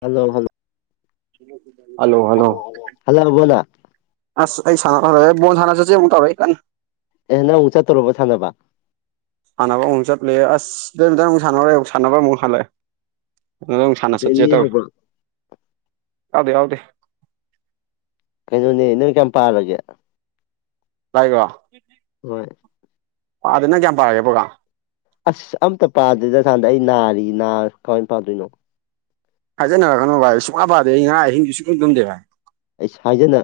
Hello hello hello hello ꯍꯜꯂꯛꯑꯕꯣ ꯅꯪ ꯑꯁ ꯑꯩ ꯁꯥꯟꯅ ꯈꯪꯗꯉꯩ ꯕꫭꯟ ꯁꯥꯟꯅ ꯆꯠꯆꯦ ꯃꯨꯛ ꯇꯧꯔꯛꯏ ꯀꯟꯅ ꯑꯦ ꯅꯪ ꯑꯃꯨꯛ ꯆꯠꯇꫭꯔꯕꫭ ꯁꯥꯟꯅꯕ ꯁꯥꯟꯅꯕ ꯑꯃꯃꯨꯛ ꯆꯠꯂꯦ ꯑꯁ ꯗꯝꯇꯪꯨꯛ ꯁꯥꯟꯔꯨꯛ ꯁꯥꯟꯅꯕ ꯑꯃꯨꯛ ꯍꯜꯛꯑꯦ ꯑꯗꯨꯗꯃꯨꯛ ꯁꯥꯟꯅ ꯆꯠꯀꯩ ꯅꯤ ꯇꯧꯔꯤ ꯌꯥꯎꯕ꯭ꯔꯣ ꯌꯥꯎꯗꯦ ꯌꯥꯎꯗꯦ ꯀꯩꯅꯣꯅꯦ ꯅ‌ꯣꯏ ꯀꯌꯥꯝ ꯄꯥꯔꯒꯦ ꯇꯥꯒ‌ꯦꯔ‌ꯣ ꯍꯣꯏ ꯄꯥꯗ‌ꯦꯗ ꯅꯪ ꯀꯌꯥꯝ ꯄꯥꯔꯒꯦ ꯄ‌ꯣꯔꯒꯔꯝ ꯑꯁ ꯑꯝꯇ ꯄꯥꯗ‌ꯦꯗ ꯁꯥꯟꯇꯥ ꯑꯩ ꯅꯥꯔꯤꯌ‌ꯦ ꯅꯥꯔ ꯀꯃꯥꯏꯅ ꯄꯥꯗꯣꯏꯅꯣ ꯍꯥꯏꯖꯟꯅꯔꯛꯀꯅ‌ꯣ ꯚꯥꯏ ꯁꯨꯡꯄ ꯄꯥꯗ‌ꯦ ꯑꯩ ꯉꯔꯥꯡ ꯑꯍꯤꯡꯁꯨ ꯁꯨꯛꯇꯨꯝ ꯇꯨꯝꯗꯦ‌ ꯚꯥꯏ ꯏꯁ ꯍꯥꯏꯖꯤꯟꯅ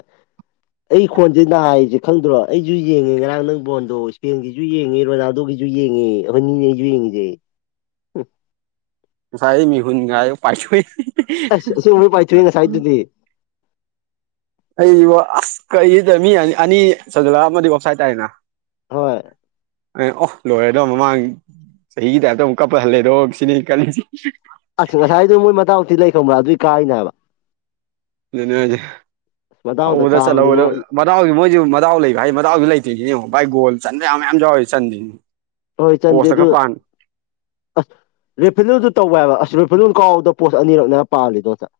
ꯑꯩ ꯈꯣꯟꯁꯦ ꯅꯥꯏꯁꯦ ꯈꯪꯗ꯭ꯔꯣ ꯑꯩꯁꯨ ꯌꯦꯡꯉꯦ ꯉꯔꯥꯡ ꯅꯪ ꯕꯣꯟꯗꯣ ꯏꯁꯄꯦꯟꯒꯤ ꯁꯨ ꯌꯦꯡꯉꯤ ꯔꯣꯅꯥꯜꯗꯣꯒꯤꯁꯨ ꯌꯦꯡꯉꯤ ꯑꯩꯈ‌ꯣꯏꯅꯤꯅꯦ ꯑꯩꯁꯨ ꯌꯦꯡꯉꯤꯁꯦ ꯉꯁꯥꯏꯗꯩ ꯃꯤꯍꯨꯟꯒꯁ‌ꯦ ꯄꯥꯏꯊ‌ꯣꯛ ꯑꯁ ꯑꯁ‌ꯦꯡꯕꯩ ꯄꯥꯏꯊꯣꯛꯏ ꯉꯁꯥꯏꯗꯨꯗꯤ ꯑꯩꯕꯨ ꯑꯁ ꯀꯔꯤꯅ‌ꯣ ꯇꯧꯔꯤꯁ‌ꯦ ꯃꯤꯅ ꯑꯅꯤ ꯆꯟꯁꯟꯂꯛ ꯑꯝꯃꯗꯤ ‌ꯑꯣꯞꯁꯥꯏ ꯇꯥꯥꯏꯗꯅ ꯍꯣꯏ ꯑꯦ ꯑꯣ ꯂꯣꯏꯔꯦꯗꯣ ꯃꯃꯥꯡ ꯆꯍꯤꯒꯤ ꯇꯥꯏꯞꯇ ꯑꯃꯨꯛ ꯀꯞꯄ ꯍꯜꯂꯦꯗꯣ ꯁꯤꯅꯤ ꯑꯩ ꯈꯜꯂꯤꯁꯤ ꯑꯁ ꯉꯁꯥꯏꯗꯨ ꯃꯣꯏ ꯃꯗꯥꯎ ꯊꯤ ꯂꯩ ꯈꯪꯕ꯭ꯔꯥ ꯑꯗꯨꯏ ꯀꯥꯏꯅꯦ ꯍꯥꯏꯕ ꯑꯗꯨꯅ‌ꯦ ꯍꯥꯏꯗꯤ ꯃꯇꯥꯎꯗ ꯍꯧꯕꯗ ꯀꯥꯕꯅꯤꯉꯣ ꯆꯠꯍꯧꯒꯗꯕ ꯃꯗꯥꯎꯗꯤ ꯃꯣꯏꯁꯨ ꯃꯗꯥꯎ ꯂꯩꯕ ꯍꯥꯏꯁ‌ꯦ ꯃꯗꯥꯎꯁꯨ ꯂꯩꯇꯔꯤꯁꯤꯅꯦ ꯌ‌ꯦꯡꯉꯨ ꯚꯥꯏ ꯒꯣꯜ ꯆꯟꯕ ꯌꯥꯕ ꯃꯌꯥꯝ ꯌꯥꯎꯔꯤ ꯆꯟꯗꯔꯤꯁꯤꯅꯤ ꯍꯣꯏ ꯆꯟꯗꯦ ꯑꯗꯨ ꯑꯁ ꯔꯤꯐꯤꯜꯗꯨ ꯇꯧꯌ‌ꯦ ꯍꯥꯏꯕ ꯑꯁ ꯔꯤꯐꯤꯂꯜ ꯀꯥꯎꯕꯗ ꯄꯣꯠ ꯑꯅꯤꯔꯛꯅꯦ ꯍꯥꯏꯕ ꯄꯥꯜꯂꯤꯗꯣ ꯉꯁꯥꯏ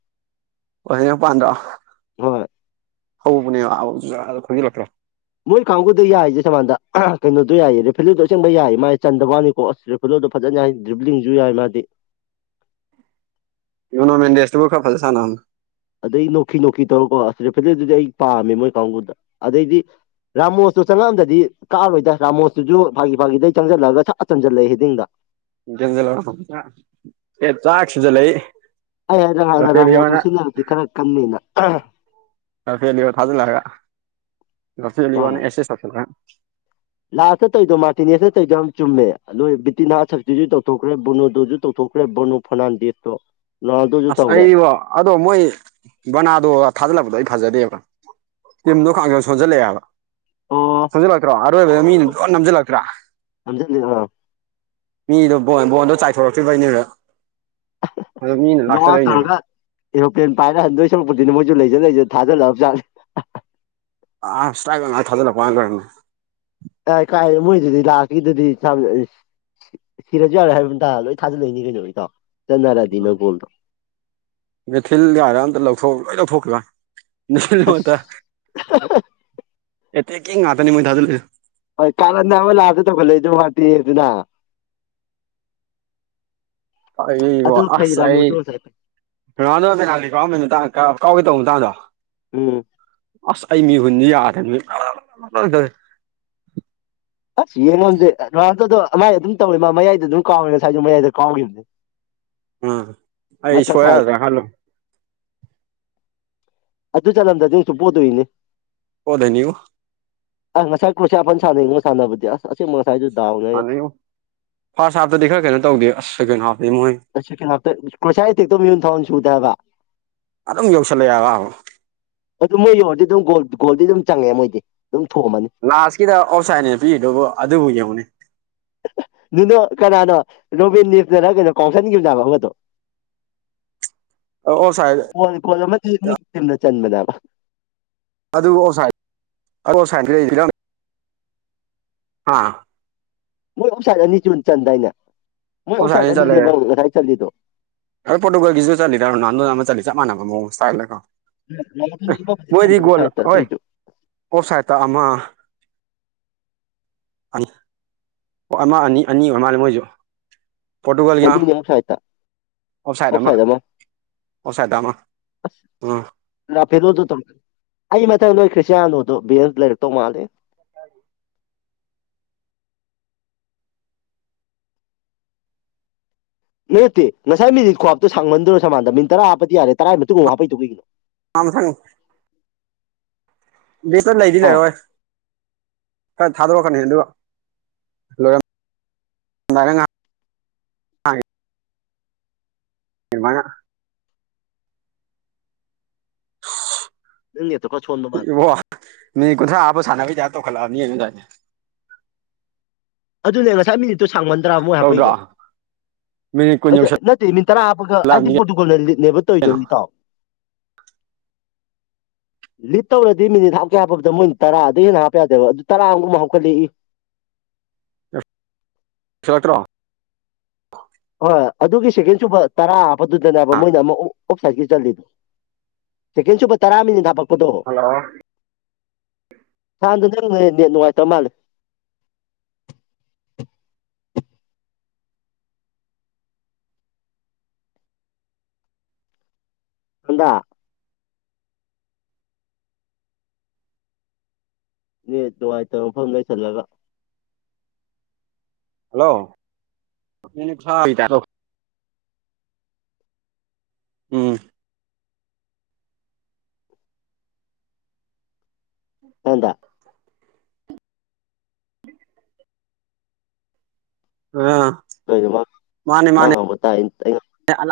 ꯍꯣꯏ [unintelligible] ꯃꯣꯏ ꯀꯥꯡꯕꯨꯨꯗ ꯌꯥꯏꯁꯦ ꯁꯃꯥꯟꯗ ꯀꯩꯅꯣꯗꯣ ꯌꯥꯏꯌꯦ ꯔꯦꯐꯦꯂꯤꯗꯣ ꯑꯁꯦꯡꯕ ꯌꯥꯏꯌꯦ ꯃꯥꯗꯤ ꯆꯟꯗꯕꯒꯤ ꯋꯥꯅ‌ꯦꯀꯣ ꯑꯁ ꯐꯂꯣꯗꯣ ꯐꯖꯅ ꯌꯥꯏ ꯗ꯭ꯔꯤꯕ꯭ꯂꯤꯡꯁꯨ ꯌꯥꯏ ꯃꯥꯗꯤ ꯔꯃꯥꯟꯅꯟꯗ ꯃ‌ꯦꯁ ꯇꯨꯒ ꯈꯔ ꯐꯖꯅ ꯁꯥꯟꯅ ꯍꯜꯂꯨ ꯑꯗꯩ ꯅꯣꯛꯀꯤ ꯅꯣꯛꯀꯤ ꯇꯧꯔꯀꯣ ꯑꯁ ꯔꯦꯄꯦꯗꯨꯗꯤ ꯑꯩ ꯄꯥꯝꯃꯦ ꯃꯣꯏ ꯀꯥꯡꯕꯨꯗ ꯑꯗꯩꯗꯤ ꯔꯥꯃꯣꯁꯇꯣ ꯆꯪꯉꯛꯑꯝꯗꯗꯤ ꯀꯥꯔꯣꯏꯗ ꯔꯥꯃꯣꯁꯇꯨꯁꯨ ꯐꯥꯒꯤ ꯐꯥꯒꯤꯗꯩ ꯆꯪꯁꯤꯜꯂꯒ ꯁꯠ ꯆꯟꯁꯤꯜꯂꯛꯑꯦ ꯍ‌ꯦꯗꯤꯡ [unintelligible] ꯑꯩ ꯍꯟꯗꯛ ꯍꯥꯏꯗꯔ ꯔꯥꯃꯣꯇ ꯔꯐꯦꯂꯤꯌꯣꯅ ꯁꯤꯖꯤꯟꯅꯔꯗꯤ ꯈꯔ ꯀꯟꯅꯤꯅ ꯂꯐꯤꯂꯤꯌ‌ꯣ ꯊꯥꯖꯤꯜꯂꯛꯑꯒ ꯍꯣꯏ ꯂꯐꯤꯂꯤꯌ‌ꯣꯅ ꯑꯦꯁꯦꯁ ꯂꯥꯁꯇ ꯇꯧꯗꯣ ꯃꯥꯔꯇꯤꯅꯦꯁꯅ ꯇꯧꯗꯣ ꯌꯥꯝ ꯆꯨꯝꯃꯦ ꯅ‌ꯣꯏ ꯕꯤꯇꯤꯅꯥ ꯁꯛꯇꯤꯁꯨ ꯇꯧꯊꯣꯛꯈ꯭ꯔꯦ ꯕꯣꯅꯣꯁꯨ ꯇꯧꯊꯣꯛꯈ꯭ꯔꯦ ꯕꯣꯅꯣ ꯐꯅꯟꯗ‌ꯦꯠꯇꯣ ꯑꯁ ꯑꯩꯕꯣ ꯑꯗꯣ ꯃꯣꯏ ꯕꯅꯥꯗꯣꯒ ꯊꯥꯖꯤꯜꯂꯛꯄꯗꯣ ꯑꯩ ꯐꯖꯗꯦꯕ ꯇꯤꯝꯗꯣ ꯈꯥꯡꯁ‌ꯣꯟ ꯁꯣꯟꯖꯤꯜꯂꯛꯑꯦꯕ ꯑꯣ ꯅꯝꯁꯤꯜꯂꯛꯇ꯭ꯔ ꯑꯔ‌ꯣꯏꯕꯗ ꯃꯤꯅ ꯂꯣꯏꯅ ꯅꯝꯁꯤꯜꯂꯛꯇ꯭ꯔꯥ ꯅꯝꯁꯤꯜꯖꯤꯔ‌ꯣ ꯃꯤꯗꯣ ꯕꯣꯟ ꯕ‌ꯣꯟꯗꯣ ꯆꯥꯏꯊꯣꯔꯛꯇ꯭ꯔꯤꯕꯩꯅ‌ꯦꯕ ꯑꯗꯨ ꯃꯤꯅ ꯂ‌ꯣꯛ ꯑꯥꯠ ꯂꯥꯛꯆꯔꯛꯏꯅꯦꯕ ꯇꯧꯔꯒ ꯑꯦꯔꯣꯄ꯭ꯂꯦꯟ ꯄꯥꯏꯔ ꯍꯟꯗꯣꯏ ꯁꯔꯨꯛꯄꯗꯤꯅ ꯃꯣꯏꯁꯨ ꯂꯩꯖ ꯂꯩꯖ ꯊꯥꯖꯤꯜꯂꯛꯑꯕ ꯖꯠꯅ‌ꯦ ꯑꯁ ꯏꯁꯇꯥꯔꯞꯄꯔ ꯉꯥꯛꯇ ꯊꯖꯤꯟꯂꯛꯄꯩ ꯋꯥꯅꯤ ꯀꯥꯏ ꯀꯥꯏ ꯃꯣꯏꯗꯨꯗꯤ ꯂꯥꯁꯀꯤꯗꯨꯗꯤ ꯁꯤꯔꯁꯨ ꯌꯥꯔꯦ ꯍꯥꯏꯕꯒꯤ ꯃꯇꯥꯒꯨꯝ ꯂꯣꯏ ꯊꯥꯖꯜꯂꯛꯏꯅ‌ꯦ ꯀꯩꯅꯣ ꯏꯇꯥꯎ ꯆꯠꯅꯔꯗꯤꯅ ꯒꯣꯜꯗꯣ ꯃ‌ꯦꯊꯤꯜ ꯀꯥꯏꯅ ꯑꯝꯇ ꯂꯧꯊꯣꯛ ꯂꯣꯏ ꯑꯁ ꯂꯧꯊꯣꯛꯈꯤꯕꯩ [unintelligible] ꯑꯦꯠꯇ‌ꯦꯛꯀꯤꯡ ꯉꯥꯛꯇꯅ‌ꯦ ꯃꯣꯏ ꯊꯖꯜꯂꯛꯏꯗ‌ꯣ ꯍꯣꯏ ꯀꯥꯔꯟꯅ‌ꯦꯕ ꯂꯥꯁꯇ ꯇꯧꯈꯠꯂꯛꯏꯗ‌ꯣ ꯃꯥꯔꯇꯦ ꯗꯨꯅ ꯑꯗꯨ ꯑꯩꯕ‌ꯨ ꯐꯩ ꯑꯁ ꯑꯩ ꯔꯥꯃꯣꯁꯇꯣ ꯉꯁꯥꯏ ꯐꯩ ꯔ‌ꯣꯅꯥꯜꯗ‌ꯣꯅ ꯄ‌ꯦꯅꯥꯜꯇꯤ ꯀꯥꯎ ꯀꯥꯎꯒꯦ ꯇꯧꯕ ꯃꯇꯥꯡꯗꯣ ꯎꯝ ꯑꯁ ꯑꯩ ꯃꯤꯍꯨꯟꯁ‌ꯦ ꯌꯥꯗꯕ ꯃꯤ ꯑꯁ ꯌꯦꯡꯉꯣꯗꯤ ꯔ‌ꯣꯅꯥꯜꯗ‌ꯣ ꯗ‌ꯣ ꯃꯥꯏ ꯑꯗꯨꯝ ꯇꯧꯋꯦ ꯃꯥ ꯃꯌꯥꯏꯗ ꯑꯗꯨꯝ ꯀꯥꯎꯋꯦ ꯉꯁꯥꯏꯁꯨ ꯃꯌꯥꯏꯗ ꯀꯥꯎꯈꯤꯕꯅꯦ ꯑꯥ ꯑꯩ ꯃꯊꯛ ꯋꯥꯏꯗ ꯁꯣꯏꯔꯛꯑꯗꯔ ꯈꯟꯂꯨꯏ ꯑꯗꯨ ꯆꯟꯂꯝꯗꯔꯗꯤ ꯗꯨꯝ ꯄꯣꯗ‌ꯣꯏꯅꯦ ꯄ‌ꯣꯗ‌ꯣꯏꯅꯤꯕ‌ꯣ ꯑꯁ ꯉꯁꯥꯏ ꯀ꯭ꯔꯣꯁꯥꯋꯥ ꯐꯥꯟ ꯁꯥꯟꯅꯩꯕꯣ ꯁꯥꯟꯅꯕꯗꯤ ꯑꯁ ꯑꯁꯦꯡꯕ ꯉꯁꯥꯏꯗꯨ ꯗꯥꯎꯅꯦ ꯍꯥꯟꯅꯩꯉꯣ ꯐꯥꯔꯁ ꯍꯥꯞꯇꯗꯤ ꯈꯔ ꯀꯩꯅꯣ ꯇꯧꯗꯦꯁ ꯁꯦꯀꯦꯟ ꯍꯥꯞꯇꯤ ꯃꯣꯏ ꯁꯦꯀꯦꯟ ꯍꯥꯞꯇꯣ ꯀꯔꯣꯁꯤꯋꯥ ꯀꯤꯛꯇꯣ ꯃꯤꯍꯨꯟ ꯁꯨꯗꯦ ꯍꯥꯢꯕ ꯑꯗꯨꯝ ꯌꯧꯁꯜꯂꯛꯑꯦꯕ ꯑꯗꯨ ꯃꯣꯏ ꯌꯧꯔꯗꯤ ꯑꯗꯨꯝ ꯒꯣꯜꯗꯤ ꯑꯗꯨꯝ ꯆꯪꯉꯦ ꯃꯣꯏꯗꯤ ꯑꯗꯨꯝ ꯊꯣꯝꯃꯅꯤ ꯂꯥꯁꯀꯤꯗ ꯑꯣꯞꯁꯥꯏꯟꯅꯦ ꯄꯤꯔꯤꯗꯨꯕꯨ ꯑꯗꯨꯕꯨ ꯌꯦꯡꯉꯨꯅꯦ ꯀꯅꯥꯅꯣ ꯔꯣꯕꯤꯟ ꯅꯤꯞꯇꯅ ꯀꯩꯅꯣ ꯀꯥꯎꯁꯟꯈꯤꯕꯗꯣ ꯑꯃꯗꯣ [unintelligible] ꯅꯣꯡ ꯈꯣꯡꯉꯒꯗꯤ ꯆ ꯃꯅꯥꯕ [inaudible] ꯑꯗꯨ ꯑꯗꯨꯥꯏ ꯂꯩ ꯑꯥ [inaudible] ꯃꯣꯏ ꯑꯣꯞꯁꯥꯜ ꯑꯅꯤ ꯆꯨꯗꯥꯢꯅꯦ ꯑꯣꯞꯁꯥꯏꯟ ꯑꯅꯤ ꯆꯥꯜꯂꯦ ꯆꯜꯂꯤꯗꯣ ꯐꯣꯒꯣꯒꯤꯁꯨ ꯆꯜꯂꯤꯗ ꯆꯥꯞ ꯃꯟꯅꯕ ꯃꯑꯣꯡꯗ ꯢꯇꯥꯜꯗ ꯁꯥꯥꯏꯔ ꯑꯗꯨꯔꯤꯖꯨ [inaudible] ꯑꯣꯁꯥꯏꯇꯥ ꯑꯃ ꯑꯣ ꯑꯃ ꯑꯅꯤ ꯑꯅꯤ ꯑꯣꯏ ꯃꯥꯜꯂꯦ ꯃꯣꯏꯁꯨ ꯑꯅꯤꯅꯦ ꯑꯣꯞꯁꯥꯢꯟꯇ ꯑꯣꯐ ꯁꯥꯏꯠ ꯑꯃ ꯑꯣꯐ ꯁꯥꯏꯗ ꯇ ꯑꯃ ꯔꯥꯐꯦꯂꯣꯗ ꯇ ꯑꯩ ꯃꯊꯪ ꯅꯣꯏ ꯈ꯭ꯔꯤꯁꯇ꯭ꯌꯥꯅꯣꯗꯣ ꯚꯦꯟꯁ ꯂꯩꯔꯛꯇꯧ ꯃꯥꯂꯦ [inaudible] ꯅꯠꯇꯦ ꯉꯁꯥꯏ ꯃꯤꯅꯠ ꯈꯨꯍꯥꯞꯇꯨ ꯁꯥꯡꯃꯟꯗꯔꯣ ꯁꯃꯥꯟꯗꯔꯣ ꯃꯤꯅꯠ ꯇꯔꯥ ꯍꯥꯞꯄꯗꯤ ꯌꯥꯔꯦ ꯇꯔꯥꯏ ꯃꯇꯨꯡ ꯑꯃꯨ ꯍꯥꯞꯄꯛꯏꯗꯣ ꯀꯩꯒꯤꯅꯣ ꯃꯥ ꯃꯊꯪ ꯂꯤꯞꯇꯥ ꯂꯩꯗꯤ ꯍꯥ ꯂꯔꯔꯣꯏ ꯈꯔ ꯊꯥꯗꯣꯔꯛꯀꯅꯤ ꯑꯗꯨ ꯂꯣꯏꯔꯝꯗꯥꯏ ꯉꯥꯏꯍꯥꯛ [inaudible] ꯃꯥꯏꯅ ꯅꯪ ꯅꯦꯠꯇꯣ ꯈꯔ ꯁꯣꯟ ꯏꯕꯣ ꯃꯤꯅꯤꯠ ꯀꯨꯟꯊ꯭ꯔꯥ ꯍꯥꯞꯄ ꯁꯥꯟꯅꯕꯩ ꯇꯥꯏꯞ ꯇꯧꯈꯠꯂꯛꯑꯕꯅꯤ ꯀꯩꯅꯣ ꯉꯁꯥꯏ ꯑꯗꯨꯅꯦ ꯉꯁꯥꯏ ꯃꯤꯅꯤꯠꯇꯨ ꯁꯥꯡꯃꯟꯗ꯭ꯔꯥ ꯃꯣꯏꯅ ꯇꯧꯗ꯭ꯔꯣ ꯍꯥꯞꯄꯛꯏꯗꯣ ꯃꯤꯅꯤꯠ ꯀꯨꯟ ꯑꯗꯨ ꯅꯠꯇꯦ ꯃꯤꯠ ꯇꯔꯥ ꯍꯥꯞꯄꯒ ꯑꯩꯗꯤ ꯌꯧꯁꯜꯂꯛꯑꯕꯅꯤ ꯄꯣꯗꯨꯒꯣꯜꯅ ꯂꯤꯠꯅꯦꯕ ꯇꯧꯔꯤꯗꯣ ꯀꯩꯅꯣ ꯏꯇꯥꯎ [unintelligible] ꯂꯤꯠ ꯇꯧꯔꯗꯤ ꯃꯤꯅꯤꯠ ꯍꯥꯞꯄꯀꯦ ꯍꯥꯞꯄꯕꯗ ꯃꯣꯏꯅ ꯇꯔꯥꯗ ꯍꯦꯟꯅ ꯍꯥꯞꯄ ꯌꯥꯗꯦꯕ ꯑꯗꯨ ꯇꯔꯥ ꯑꯃꯨꯨꯝ ꯑꯃ ꯍꯥꯞꯀꯠꯂꯛꯏ ꯁꯇ꯭ꯔꯣ [inaudible] ꯍꯣꯏ ꯑꯗꯨꯒꯤ ꯁꯦꯀꯦꯟ ꯁꯨꯕ ꯇꯔꯥ ꯍꯥꯞꯄꯗꯨꯗꯅꯦꯕ ꯃꯣꯏꯅ ꯑꯃꯨꯛ ꯑꯣꯞꯁꯥꯏꯗꯀꯤ ꯆꯜꯂꯤꯗꯣ ꯁꯦꯀꯦꯟ ꯁꯨꯕ ꯇꯔꯥ ꯃꯤꯅꯤꯠ ꯍꯥꯄꯛꯄꯗꯣ ꯍꯜꯂꯣ ꯍꯥꯟꯗ ꯅꯪ ꯅꯨꯡꯉꯥꯏꯇ ꯃꯥꯜꯂꯦ ꯍꯗ [inaudible] ꯅꯦꯠ ꯅꯨꯡꯉꯥꯏꯇꯕ ꯃꯐꯝ ꯂꯩꯁꯜꯂꯒ ꯍꯜꯂꯣ [inaudible] ꯎꯝ ꯍꯗ [inaudible] ꯑꯥ ꯀꯩꯅꯣ ꯃꯥꯅꯦ ꯃꯥꯅ ꯃꯥꯅꯦ ꯉꯥꯡꯕ ꯇꯥꯏ ꯑꯩꯅ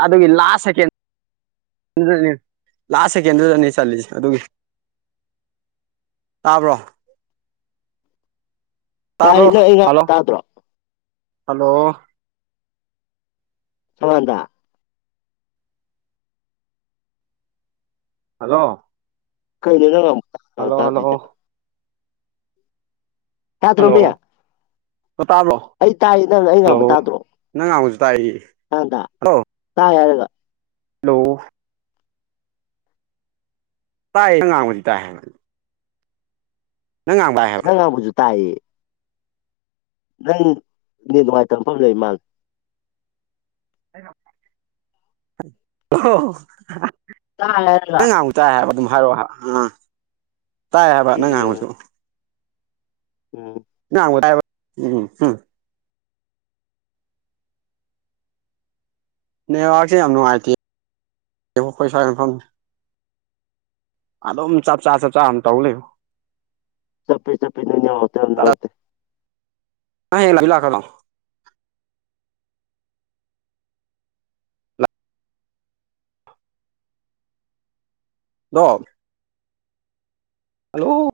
ꯑꯗꯨꯒꯤ ꯂꯥꯁ ꯁꯦꯀꯦꯟ [inaudible] ꯑꯗꯨꯅꯤ ꯂꯥꯁ ꯁꯦꯀꯦꯟꯗꯨꯗꯅꯦ ꯆꯜꯂꯤꯁꯦ ꯑꯗꯨꯒꯤ ꯇꯥꯕ꯭ꯔꯣ ꯇꯥꯏ ꯇꯥꯕ꯭ꯔꯣ ꯅꯪ ꯑꯩ ꯉꯥꯡꯕ ꯍꯜꯂꯣ ꯇꯥꯗ꯭ꯔꯣ ꯍꯜꯂꯣ ꯁꯃꯥꯟꯗ ꯍꯜꯂꯣ ꯀꯩ ꯂꯩꯅꯣ [inaudible] ꯍꯜꯂꯣ ꯍꯜꯂꯣ ꯇꯥꯗ꯭ꯔꯣ ꯃꯤ ꯍꯜꯂꯣ ꯍꯣ ꯇꯥꯕ꯭ꯔꯣ ꯑꯩ ꯇꯥꯏ ꯅꯪ ꯑꯩꯅ ꯍꯜꯂꯣ ꯉꯥꯡꯕ ꯇꯥꯗ꯭ꯔꯣ ꯅꯪ ꯉꯥꯡꯕꯁꯨ ꯇꯥꯏꯌꯦ ꯁꯃꯥꯟꯗ ꯇꯥꯏ ꯍꯥꯏꯔꯒ ꯂꯣ ꯇꯥꯏꯌꯦ ꯅꯪꯅ ꯉꯥꯡꯕꯗꯤ ꯇꯥꯏ ꯍꯥꯏꯕ ꯅꯪ ꯉꯥꯡꯕ ꯇꯥꯏ ꯅꯪ ꯉꯥꯡꯕꯁꯨꯨ ꯇꯥꯏꯌꯦ꯫ ꯅꯪ ꯅꯦꯇ ꯅꯨꯡꯉꯥꯏꯇ ꯃꯐꯝꯗ ꯂꯩꯃꯥꯜꯂꯦ꯫ [unintelligible] ꯍꯣ ꯇꯥꯏ ꯍꯥꯏꯔꯒ ꯇꯥꯏ ꯍꯥꯏꯕ ꯑꯗꯨꯝ ꯍꯥꯏꯔꯛꯑꯣ ꯑ ꯇꯥꯏ ꯍꯥꯏꯕ ꯁꯤ ꯅꯪ ꯉꯥꯡꯕꯁꯨ ꯑꯣ ꯅꯪ ꯉꯥꯡꯕ ꯇꯥꯏꯌꯦꯕ ꯅꯦꯠꯋꯥꯔꯛꯁꯦ ꯌꯥꯝ ꯅꯨꯡꯉꯥꯏꯇꯦ ꯑꯩꯈꯣꯏ ꯁ꯭ꯋꯥꯏ ꯃꯐꯝꯁꯦ꯫ ꯑꯗꯨꯝ ꯆꯞ ꯆꯥ ꯆꯞ ꯆꯥ ꯑꯗꯨꯝ ꯇꯧ ꯂꯩ꯫ ꯆꯞꯄꯤ ꯆꯞꯄꯤ ꯅꯩ ꯅꯦꯠꯋꯥꯛꯇꯨ ꯌꯥꯝ ꯅꯨꯡꯉꯥꯏꯇꯦ꯫ ꯅꯪ ꯍꯌꯦꯡ ꯂꯥꯛꯇꯤ ꯂꯥꯛꯀꯗ꯭ꯔꯣ? ꯗꯣꯕ ꯍꯜꯂꯣ